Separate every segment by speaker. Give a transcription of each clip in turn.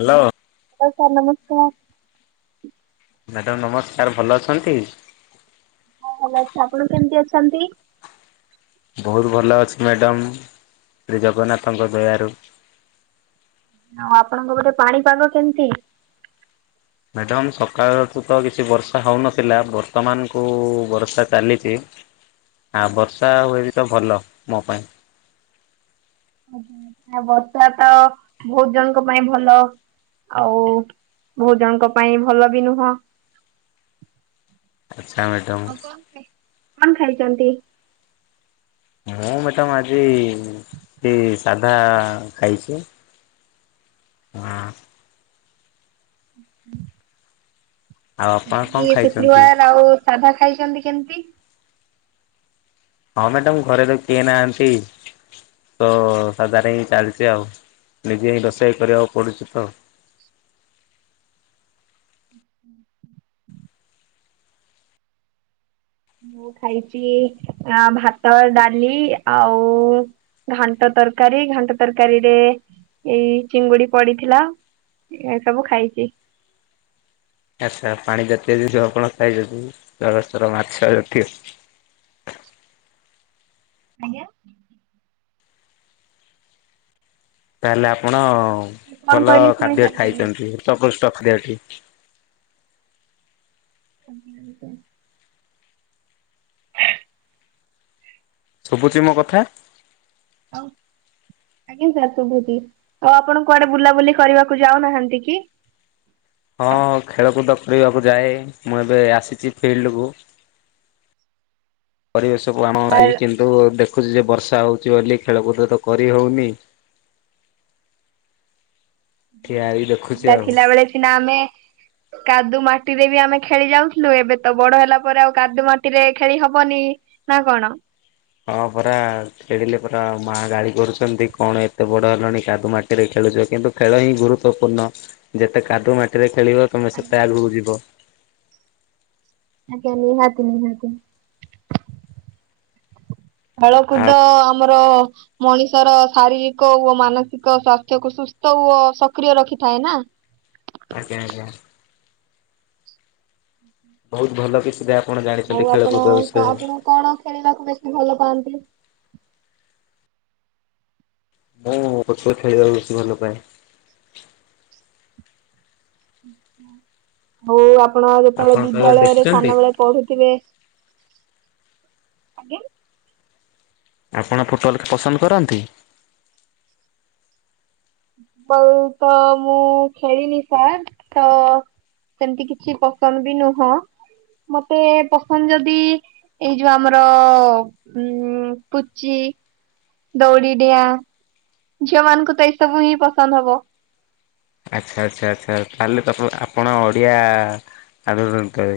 Speaker 1: Hello.
Speaker 2: ହଉ sir ନମସ୍କାର୍।
Speaker 1: Madam ନମସ୍କାର୍ ଭଲ ଅଛନ୍ତି?
Speaker 2: ହଁ ଭଲ ଅଛି। ଆପଣ କେମିତି ଅଛନ୍ତି?
Speaker 1: ବହୁତ୍ ଭଲ ଅଛି ମ୍ୟାଡ଼ମ୍ ଶ୍ରୀ ଜଗନ୍ନାଥଙ୍କ ଦୟାରୁ।
Speaker 2: ଆଉ ଆପଣଙ୍କ ପଟେ ପାଣିପାଗ କେମିତି?
Speaker 1: ମ୍ୟାଡ଼ାମ୍ ସକାଳଠୁ ତ କିଛି ବର୍ଷା ହଉନଥିଲା ବର୍ତ୍ତମାନ କୁ ବର୍ଷା ଚାଲିଚି। ଆଉ ବର୍ଷା ହୁଏ ବି ତ ଭଲ ମୋ ପାଇଁ।
Speaker 2: ଓହୋ ଆଉ ବର୍ଷା ତ ବହୁ ଜଣଙ୍କ ପାଇଁ ଭଲ। ଆଉ ବହୁ ଜଣଙ୍କ ପାଇଁ ଭଲ ବି ନୁହଁ।
Speaker 1: ଆଛା ମ୍ୟାଡାମ୍।
Speaker 2: ଏବେ କଣ ଖାଇଚନ୍ତି?
Speaker 1: ମୁଁ ମ୍ୟାଡାମ୍ ଆଜି କି ସାଧା ଖାଇଚି। ହଁ।
Speaker 2: ହ ହ
Speaker 1: ଆଉ ଆପଣ କଣ
Speaker 2: ଆଜି
Speaker 1: ଖାଇଛନ୍ତି?
Speaker 2: ଶୁକ୍ରବାର୍ ଆଉ ସାଧା ଖାଇଚନ୍ତି କେମିତି?
Speaker 1: ହଁ ମ୍ୟାଡାମ ଘରେ ତ କିଏ ନାହାନ୍ତି। ତ ସାଧାରେ ଏଇ ଚାଲିଚି ଆଉ ନିଜେ ରୋଷେଇ କରିଆକୁ ପଡ଼ୁଚି ତ।
Speaker 2: ହୁଁ ମୁଁ ଖାଇଚି ଆଁ ଭାତ ଡାଲି ଆଉ ଘାଣ୍ଟ ତରକାରୀ ଘାଣ୍ଟ ତରକାରୀରେ ଏଇ ଚିଙ୍ଗୁଡି ପଡିଥିଲା। ଏ ସବୁ ଖାଇଚି।
Speaker 1: ଆଚ୍ଛା, ପାଣି ଜାତୀୟ ଜିନିଷ ଆପଣ ଖାଇଛନ୍ତି ଜଳସ୍ତର ମାଛ ଜାତୀୟ?
Speaker 2: ଆଜ୍ଞା।
Speaker 1: ତାହେଲେ ଆପଣ
Speaker 2: କଣ
Speaker 1: ଭଲ
Speaker 2: କହିଲି ଶୁଣି
Speaker 1: ଖାଦ୍ୟ
Speaker 2: ପାରିଲିନି।
Speaker 1: ଖାଇଛନ୍ତି ହୃତପୃଷ୍ଟ ଖାଦ୍ୟଟି।
Speaker 2: [inaudible]
Speaker 1: ଶୁବୁଚି ମୋ କଥା?
Speaker 2: [inaudible] ଆଜ୍ଞା, ସାର୍ ଶୁଭୁଚି। ଆଉ ଆପଣ କୁଆଡେ ବୁଲାବୁଲି କରିବାକୁ ଯାଉନାହାନ୍ତି କି?
Speaker 1: ହଁ, ଖେଳକୁଦ କରିବାକୁ ଯାଏ। ମୁଁ ଏବେ ଆସିଛି ଫିଲ୍ଡ୍ କୁ। ପରିବେଶକୁ
Speaker 2: ଆ
Speaker 1: [unintelligible] କିନ୍ତୁ ଦେଖୁଛି, ଯେ ବର୍ଷା ହଉଛି ବୋଲି ଖେଳକୁଦ ତ କରି ହଉନି। ଠିଆ ହେଇ ଦେଖୁଛି
Speaker 2: ପିଲା
Speaker 1: ଆଉ।
Speaker 2: ଥିଲା ବେଳେ ସିନା ଆମେ କାଦୁ ମାଟିରେ ବି ଆମେ ଖେଳି ଯାଉଥିଲୁ। ଏବେ ତ ବଡ ହେଲା ପରେ ଆଉ କାଦୁ ମାଟିରେ ଖେଳି ହବନି। ନା, କଣ?
Speaker 1: ହଁ, ପରା। ଖେଳିଲେ ପରା ମାଆ ଗାଳି କରୁଛନ୍ତି କଣ, ଏତେ ବଡ଼ ହେଲଣି, କାଦୁ ମାଟିରେ ଖେଳୁଛ? କିନ୍ତୁ ଖେଳ ହିଁ ଗୁରୁତ୍ୱପୂର୍ଣ୍ଣ। ଯେତେ କାଦୁ ମାଟିରେ ଖେଳିବ, ତୁମେ ସେତେ
Speaker 2: ଆଜ୍ଞା
Speaker 1: ଆଗକୁ ଯିବ।
Speaker 2: ଆଜ୍ଞା ନିହାତି ନିହାତି। ହଳକୁଦ
Speaker 1: ଆଉ
Speaker 2: ଆମର ମଣିଷର ଶାରୀରିକ ଓ ମାନସିକ ସ୍ୱାସ୍ଥ୍ୟକୁ ସୁସ୍ଥ ଓ ସକ୍ରିୟ ରଖିଥାଏ ନା।
Speaker 1: ଆଜ୍ଞା ଆଜ୍ଞା। ବହୁତ ଭଲ! କିଛିଟା ଆପଣ
Speaker 2: ଆଉ
Speaker 1: ଜାଣିଛନ୍ତି
Speaker 2: ଆପଣ
Speaker 1: ଖେଳକୁଦ ବିଷୟରେ।
Speaker 2: ଆପଣ କଣ ଖେଳିବାକୁ ବେଶୀ ଭଲ ପାଆନ୍ତି?
Speaker 1: ମୁଁ [unintelligible] ଖେଳିବାକୁ ବେଶୀ ଭଲ ପାଏ।
Speaker 2: ହଉ, ଆପଣ ଯେତେବେଳେ
Speaker 1: ଆପଣ କେବେ
Speaker 2: ବିଦ୍ୟାଳୟରେ
Speaker 1: ଦେଖିଛନ୍ତି?
Speaker 2: ସାନବେଳେ ପଢୁଥିବେ। ଆଜ୍ଞା।
Speaker 1: ଆପଣ ଫୋଟୋ ୱାଲ୍ ପସନ୍ଦ କରନ୍ତି?
Speaker 2: ବଲ ତ ମୁଁ ଖେଳିିନି, ସାର୍ ତ ସେମିତି କିଛି ପସନ୍ଦ ବି ନୁହଁ। ମତେ ପସନ୍ଦ ଯଦି ଏଇ ଯୋଉ ଆମର ଉଁ ପୁଚି ଦୌଡ଼ିଡିିଆଁ ଝିଅ ମାନଙ୍କୁ ତ ଏଇ ସବୁ ହିଁ ପସନ୍ଦ ହବ।
Speaker 1: ଆଚ୍ଛା ଆଚ୍ଛା, ଆଚ୍ଛା! ତାହେଲେ ତ ଆପଣ ଆପଣ ଓଡ଼ିଆ ଆଧୁନିକ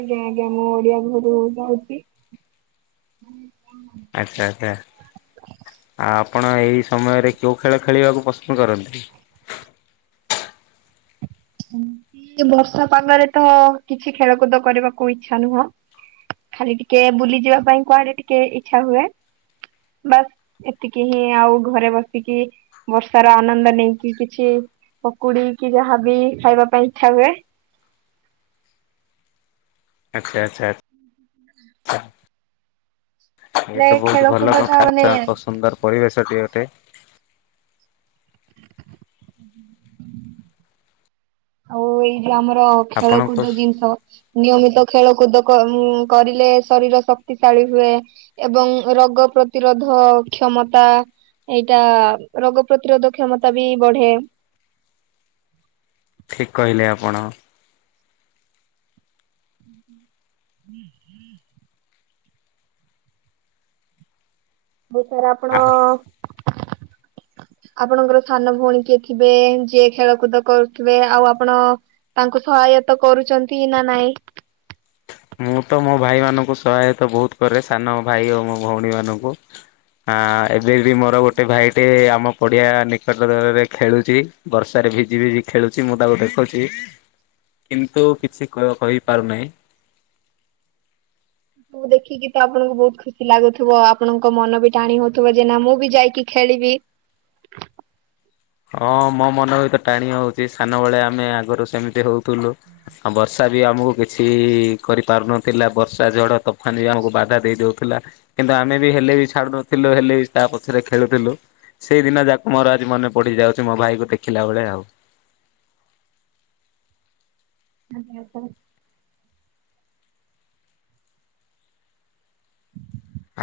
Speaker 2: ଆଜ୍ଞା ଆଜ୍ଞା, ମୁଁ ଓଡିଆ ଘୋରୁ ଯାଉଚି।
Speaker 1: ଆଚ୍ଛା ଆଚ୍ଛା। ଆଉ ଆପଣ ଏଇ ସମୟରେ କେଉଁ ଖେଳ ଖେଳିବାକୁ ପସନ୍ଦ କରନ୍ତି?
Speaker 2: [inaudible] ଏଇ ବର୍ଷା ପାଗରେ ତ କିଛି ଖେଳକୁଦ କରିବାକୁ ଇଚ୍ଛା ନୁହଁ। ଖାଲି ଟିକେ ବୁଲି ଯିବା ପାଇଁ କୁଆଡେ ଟିକେ ଇଛା ହୁଏ। ବାସ୍। ଏତିକି ହିଁ, ଆଉ ଘରେ ବସିକି ବର୍ଷାର ଆନନ୍ଦ ନେଇକି କିଛି ପକୁଡି କି ଯାହାବି ଖାଇବା ପାଇଁ ଇଛା ହୁଏ।
Speaker 1: ଆଚ୍ଛା ଆଛା ଆଛା ଏଇ
Speaker 2: ହେଲେ
Speaker 1: ତ ବହୁତୁ ଭଲ
Speaker 2: ଖେଳକୁଦ ଟା ମାନେ
Speaker 1: କଥା। ପସନ୍ଦର ପରିବେଶ ଟିଏ ଅଟେ।
Speaker 2: ଆଉ ଏଇ ଯୋଉ ଆମର
Speaker 1: ଆପଣଙ୍କୁ
Speaker 2: ଖେଳକୁଦ ଜିନିଷ ନିୟମିତ ଖେଳକୁଦ କ କରିଲେ ଶରୀର ଶକ୍ତିଶାଳୀ ହୁଏ। ଏବଂ ରୋଗ ପ୍ରତିରୋଧ କ୍ଷମତା ଏଇଟା ରୋଗ ପ୍ରତିରୋଧ କ୍ଷମତା ବି ବଢେ।
Speaker 1: ଠିକ୍ କହିଲେ ଆପଣ।
Speaker 2: ହୁଁ ହୁଁ ମୁଁ ସାର୍ ଆପଣ
Speaker 1: ଫାଙ୍କା ଅଡ଼ିଓ
Speaker 2: ଆପଣଙ୍କର ସାନ ଭଉଣୀ କିଏ ଥିବେ ଯିଏ ଖେଳକୁଦ କରୁଥିବେ ଆଉ ଆପଣ ତାଙ୍କୁ ସହାୟତ କରୁଚନ୍ତି ନା ନାଇଁ।
Speaker 1: ମୁଁ ତ ମୋ ଭାଇମାନଙ୍କୁ ସହାୟତ ବହୁତ କରେ ସାନ ଭାଇ ଓ ମୋ ଭଉଣୀ ମାନଙ୍କୁ। ଆଁ ଏବେ ବି ମୋର ଗୋଟେ ଭାଇ ଟେ ଆମ ପଡିଆ ନିକଟରରେ ଖେଳୁଚି। ବର୍ଷାରେ ଭିଜି ଭିଜି ଖେଳୁଚି ମୁଁ ତାକୁ ଦେଖୁଚି। କିନ୍ତୁ କିଛି କ କହିପାରୁନାହିଁ।
Speaker 2: ସବୁ ଦେଖିକି ତ ଆପଣଙ୍କୁ ବହୁତ ଖୁସି ଲାଗୁଥୁବ ଆପଣଙ୍କ ମନ ବି ଟାଣି ହଉଥିବ ଯେ ନା ମୁଁ ବି ଯାଇକି ଖେଳିବି।
Speaker 1: ହଁ ମୋ ମନ ବି ତ ଟାଣି ହଉଚି ସାନବେଳେ ଆମେ ଆଗୁରୁ ସେମିତି ହଉଥିଲୁ ଆଉ ବର୍ଷା ବି ଆମୁକୁ କିଛି କରିପାରୁନଥିଲା ବର୍ଷା ଝଡ଼ ତୋଫାନ ବି ଆମକୁ ବାଧା ଦେଇଦଉଥିଲା। କିନ୍ତୁ ଆମେ ବି ହେଲେ ବି ଛାଡୁ ନଥିଲୁ ହେଲେ ବି ତା ପଛରେ ଖେଳୁଥିଲୁ ସେଇଦିନ ଯାକ ମୋର ଆଜି ମନେ ପଡିି ଯାଉଚି ମୋ ଭାଇ କୁ ଦେଖିଲା ବେଳେ ଆଉ।
Speaker 2: [unintelligible]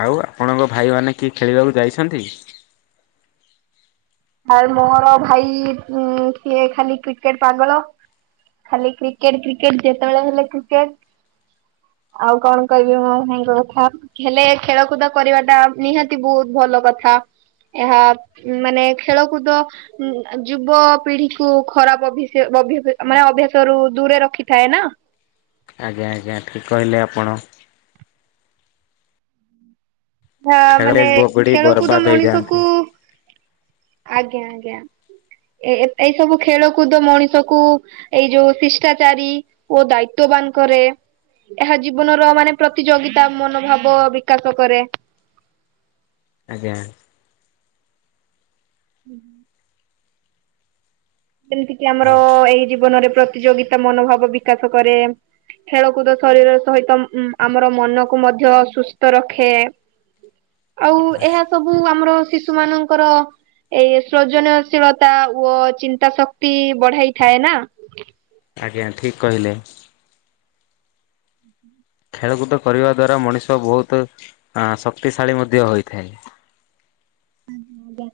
Speaker 1: ଆଉ ଆପଣଙ୍କ ଭାଇମାନେ କିଏ ଖେଳିବାକୁ ଯାଇସନ୍ତି?
Speaker 2: ଆରେ ମୋର ଭାଇ ଉଁ ସିଏ ଖାଲି କ୍ରିକେଟ ପାଗଳ। ଖାଲି କ୍ରିକେଟ କ୍ରିକେଟ ଯେତେବେଳେ ହେଲେ କ୍ରିକେଟ। ଆଉ କଣ କହିବି ମୋ ଭାଇଙ୍କ କଥା। ହେଲେ ଖେଳକୁଦ କରିବାଟା ନିହାତି ବହୁତ ଭଲ କଥା ଏହା ମାନେ ଖେଳକୁଦ। ଯୁବ ପିଢିକୁୁ ଖରାପ [unintelligible] ମାନେ ଅଭ୍ୟାସ ରୁ ଦୂରେ ରଖିଥାଏ ନା।
Speaker 1: ଆଜ୍ଞା ଆଜ୍ଞା ଠିକ୍ କହିଲେ ଆପଣ।
Speaker 2: ହ
Speaker 1: ଖେଳରେ
Speaker 2: ମାନେ
Speaker 1: ବଗଡ଼ି
Speaker 2: ଖେଳକୁଦ
Speaker 1: ବର୍ବାଦ
Speaker 2: ମଣିଷକୁ
Speaker 1: ହେଇଯାଆନ୍ତି।
Speaker 2: ଆଜ୍ଞା ଆଜ୍ଞା। ଏ ଏଇ ସବୁ ଖେଳକୁଦ ମଣିଷକୁ ଏଇ ଯୋଉ ଶିଷ୍ଟାଚାରୀ ଓ ଦାୟିତ୍ୱବାନ କରେ। ଏହା ଜୀବନର ମାନେ ପ୍ରତିଯୋଗିତା ମନୋଭାବ ବିକାଶ କରେ।
Speaker 1: ଆଜ୍ଞା।
Speaker 2: ହୁଁ ହୁଁ। ଯେମିତି କିି ଆମର
Speaker 1: ଆଉ
Speaker 2: ଏଇ ଜୀବନରେ ପ୍ରତିଯୋଗିତା ମନୋଭାବ ବିକାଶ କରେ। ଖେଳକୁଦ ଶରୀର ସହିତ ଉଂ ଆମର ମନକୁ ମଧ୍ୟ ସୁସ୍ଥ ରଖେ।
Speaker 1: ଫାଙ୍କା ଅଡ଼ିଓ
Speaker 2: ଆଉ ଏହା ସବୁ ଆମର ଶିଶୁ ମାନଙ୍କର ଏଇ ସୃଜନଶୀଳତା ଓ ଚି ଚିନ୍ତା ଶକ୍ତି ବଢାଇଥାଏ ନା।
Speaker 1: ଆଜ୍ଞା ଠିକ୍ କହିଲେ। ଖେଳକୁଦ କରିବା ଦ୍ୱାରା ମଣିଷ ବହୁତ ଆଁ ଶକ୍ତିଶାଳୀ ମଧ୍ୟ ହୋଇଥାଏ।
Speaker 2: ଆଜ୍ଞ ଆଜ୍ଞା।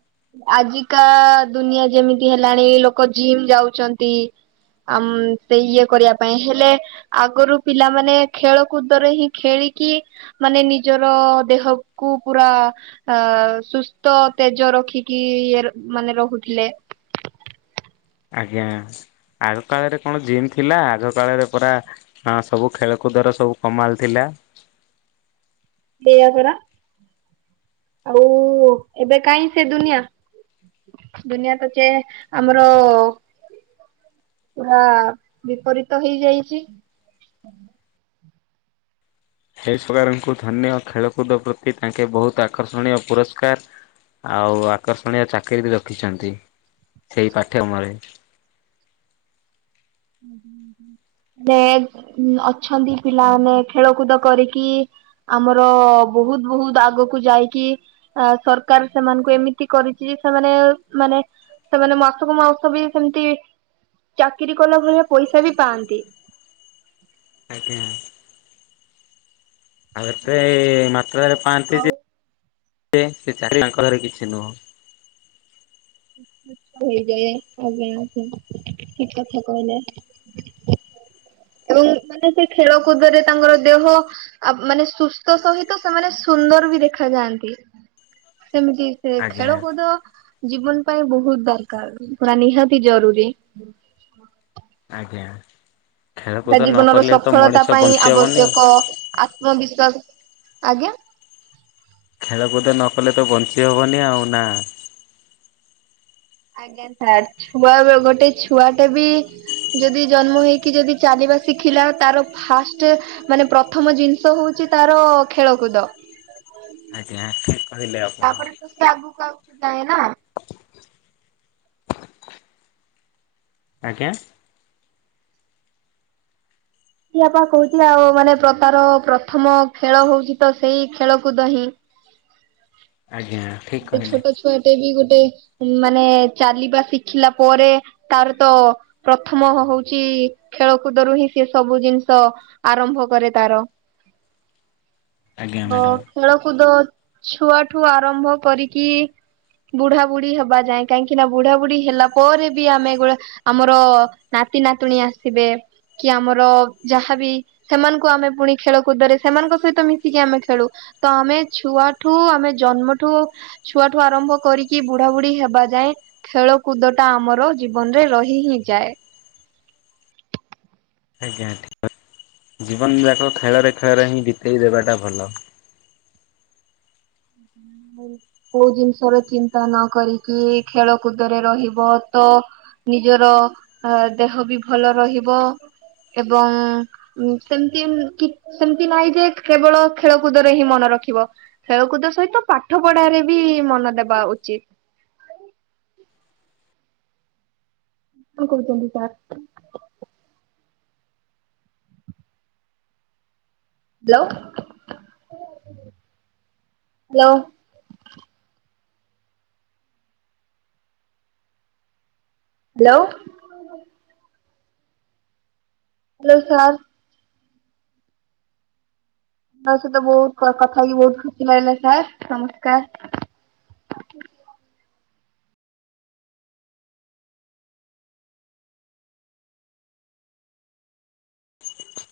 Speaker 2: ଆଜିକା ଦୁନିଆ ଯେମିତି ହେଲାଣି ଲୋକ ଜିମ୍ ଯାଉଚନ୍ତି। ଆମ୍ ସେ ଇଏ କରିବା ପାଇଁ ହେଲେ ଆଗରୁ ପିଲାମାନେ ଖେଳକୁୁଦରେ ହିଁ ଖେଳିକି। ମାନେ ନିଜର ଦେହକୁ ପୁରା ଅ ସୁସ୍ ତ ତେଜ ରଖିକି ଇଏ ମାନେ ରହୁଥିଲେ।
Speaker 1: ଆଜ୍ଞା। ଆଗ କାଳରେ କଣ ଜିମ୍ ଥିଲା, ଆଗ କାଳରେ ପୁରା ହଁ ସବୁ ଖେଳକୁଦର ସବୁ କମାଲ ଥିଲା।
Speaker 2: ସେଇଆ ପରା। ଆଉ ଏବେ କାହିଁ ସେ ଦୁନିଆ। ଦୁନିଆ ତ ଚେ ଆମର ପୁରା ବିପରୀତ ହେଇଯାଇଛି।
Speaker 1: ଏହି [unintelligible] ଧନ୍ୟ ଖେଳକୁଦ ପ୍ରତି ତାଙ୍କେ ବହୁତ ଆକର୍ଷଣୀୟ ପୁରସ୍କାର ଆଉ ଆକର୍ଷଣୀୟ ଚାକିରି ବି ରଖିଛନ୍ତି, ସେଇ ପାଠ୍ୟମରେ।
Speaker 2: ନେ ଅଛନ୍ତି ପିଲାମାନେ ଖେଳକୁଦ କରିକି ଆମର ବହୁତ ବହୁତ ଆଗକୁ ଯାଇକି ଆ ସରକାର ସେମାନଙ୍କୁ ଏମିତି କରିଛି, ଯେ ସେମାନେ ମାନେ ସେମାନେ ମାସକୁ ମାଉସ ବି ସେମିତି, ଚାକିରି କଲା ଭଳିଆ ପଇସା ବି ପାଆନ୍ତି।
Speaker 1: ଆଜ୍ଞା। ଆ ଏତେ ମାତ୍ରରେ ପାଆନ୍ତି
Speaker 2: ଆଉ
Speaker 1: ଯେ, ସେ ଚାରିକି [inaudible] କିଛି ନୁହଁ।
Speaker 2: ହେଇଯାଏ ଆଜ୍ଞା। ଠିକ କଥା କହିଲେ। ଏବଂ ମାନେ ସେ ଖେଳକୁଦରେ ତାଙ୍କର ଦେହ ଆ ମାନେ ସୁସ୍ଥ ସହିତ ସେମାନେ ସୁନ୍ଦର ବି ଦେଖାାଯାଆନ୍ତି। ସେମିତି ସେ
Speaker 1: ଆଜ୍ଞା
Speaker 2: ଖେଳକୁଦ ଜୀବନ ପାଇଁ ବହୁତ ଦରକାର। ପୁରା ନିହାତି ଜରୁରୀ।
Speaker 1: ଆଜ୍ଞା।
Speaker 2: ତା
Speaker 1: ଖେଳକୁଦ ନ
Speaker 2: ଜୀବନର
Speaker 1: କଲେ ତ
Speaker 2: ସଫଳତା
Speaker 1: ମଣିଷ
Speaker 2: ପାଇଁ
Speaker 1: ବଞ୍ଚି ହବନି ଆଉ।
Speaker 2: ଆବଶ୍ୟକ ଆତ୍ମବିଶ୍ଵାସ ଆଜ୍ଞା।
Speaker 1: ଖେଳକୁଦ ନକଲେ ତ ବଞ୍ଚି ହେବନି ଆଉ ନା।
Speaker 2: ଆଜ୍ଞା ସାର୍ ଛୁଆ ଗୋଟେ ଛୁଆଟା ବି ଯଦି ଜନ୍ମ ହେଇକି ଯଦି ଚାଲିବା ଶିଖିଲା, ତାର ଫାଷ୍ଟ ମାନେ ପ୍ରଥମ ଜିନିଷ ହଉଛି ତାର ଖେଳକୁଦ।
Speaker 1: ଆଜ୍ଞା ଠିକ କହିଲେ ଆଉ
Speaker 2: ତାପରେ ତ ସିଏ ଆଗକୁ ଆଗକୁ ଯାଏ ନା।
Speaker 1: ଆଜ୍ଞା।
Speaker 2: ଆପା କହୁଥିଲେ ଆଉ ମାନେ ତାର ପ୍ରଥମ ଖେଳ ହଉଛି ତ ସେଇ ଖେଳକୁଦ ହିିଁ।
Speaker 1: ଆଜ୍ଞା। ଠିକ
Speaker 2: ଏଇ
Speaker 1: କହିଲେ।
Speaker 2: ଛୋଟ ଛୁଆଟେ ବି ଗୋଟେ, ମାନେ ଚାଲିବା ଶିଖିଲା ପରେ ତାର ତ ପ୍ରଥମ ହଉଛି ଖେଳକୁଦରୁ ହିଁ ସେ ସବୁ ଜିନିଷ ଆରମ୍ଭ କରେ ତାର।
Speaker 1: ଆଜ୍ଞା
Speaker 2: ତ
Speaker 1: ମ୍ୟାଡ଼ାମ
Speaker 2: ଖେଳକୁଦ ଛୁଆଠୁ ଆରମ୍ଭ କରିକି ବୁଢା ବୁଢୀ ହେବା ଯାଏଁ। କାହିଁକି ନା ବୁଢା ବୁଢୀ ହେଲା ପରେ ବି ଆମେ ଏଗୁଡା ଆମର ନାତି ନାତୁଣୀ ଆସିବେ, କି ଆମର ଯାହାବି ସେମାନଙ୍କୁ ଆମେ ପୁଣି ଖେଳକୁଦରେ ସେମାନଙ୍କ ସହିତ ମିଶିକି ଆମେ ଖେଳୁ। ତ ଆମେ ଛୁଆଠୁ ଆମେ ଜନ୍ମଠୁ ଛୁଆଠୁ ଆରମ୍ଭ କରିକି ବୁଢା ବୁଢୀ ହେବା ଯାଏଁ ଖେଳ କୁଦଟା ଆମର ଜୀବନରେ ରହି ହିଁ ଯାଏ।
Speaker 1: ଆଜ୍ଞା ଠିକ୍ କଥା। ଜୀବନ ଯାକ ଖେଳରେ ଖେଳରେ ହିଁ ବିତେଇ ଦେବାଟା ଭଲ।
Speaker 2: [inaudible] କୋଉ ଜିନିଷର ଚିନ୍ତା ନ କରିକି ଖେଳକୁଦରେ ରହିବ ତ ନିଜର ଦେହ ବି ଭଲ ରହିବ ଏବଂ ସେମିତି ସେମିତି ନାହିଁ ଯେ କେବଳ ଖେଳକୁଦରେ ହିଁ ମନେ ରଖିବ। ଖେଳକୁଦ ସହିତ ପାଠ ପଢାରେ ବି ମନ ଦେବା ଉଚିତ୍। କଣ କହୁଚନ୍ତି sir. Hello hello. Hello. Hello sir. ତ ସହିତ ବହୁତ୍ କଥା କିି ବହୁତ୍ ଖୁସି ଲାଗିଲା ସାର୍ ନମସ୍କାର।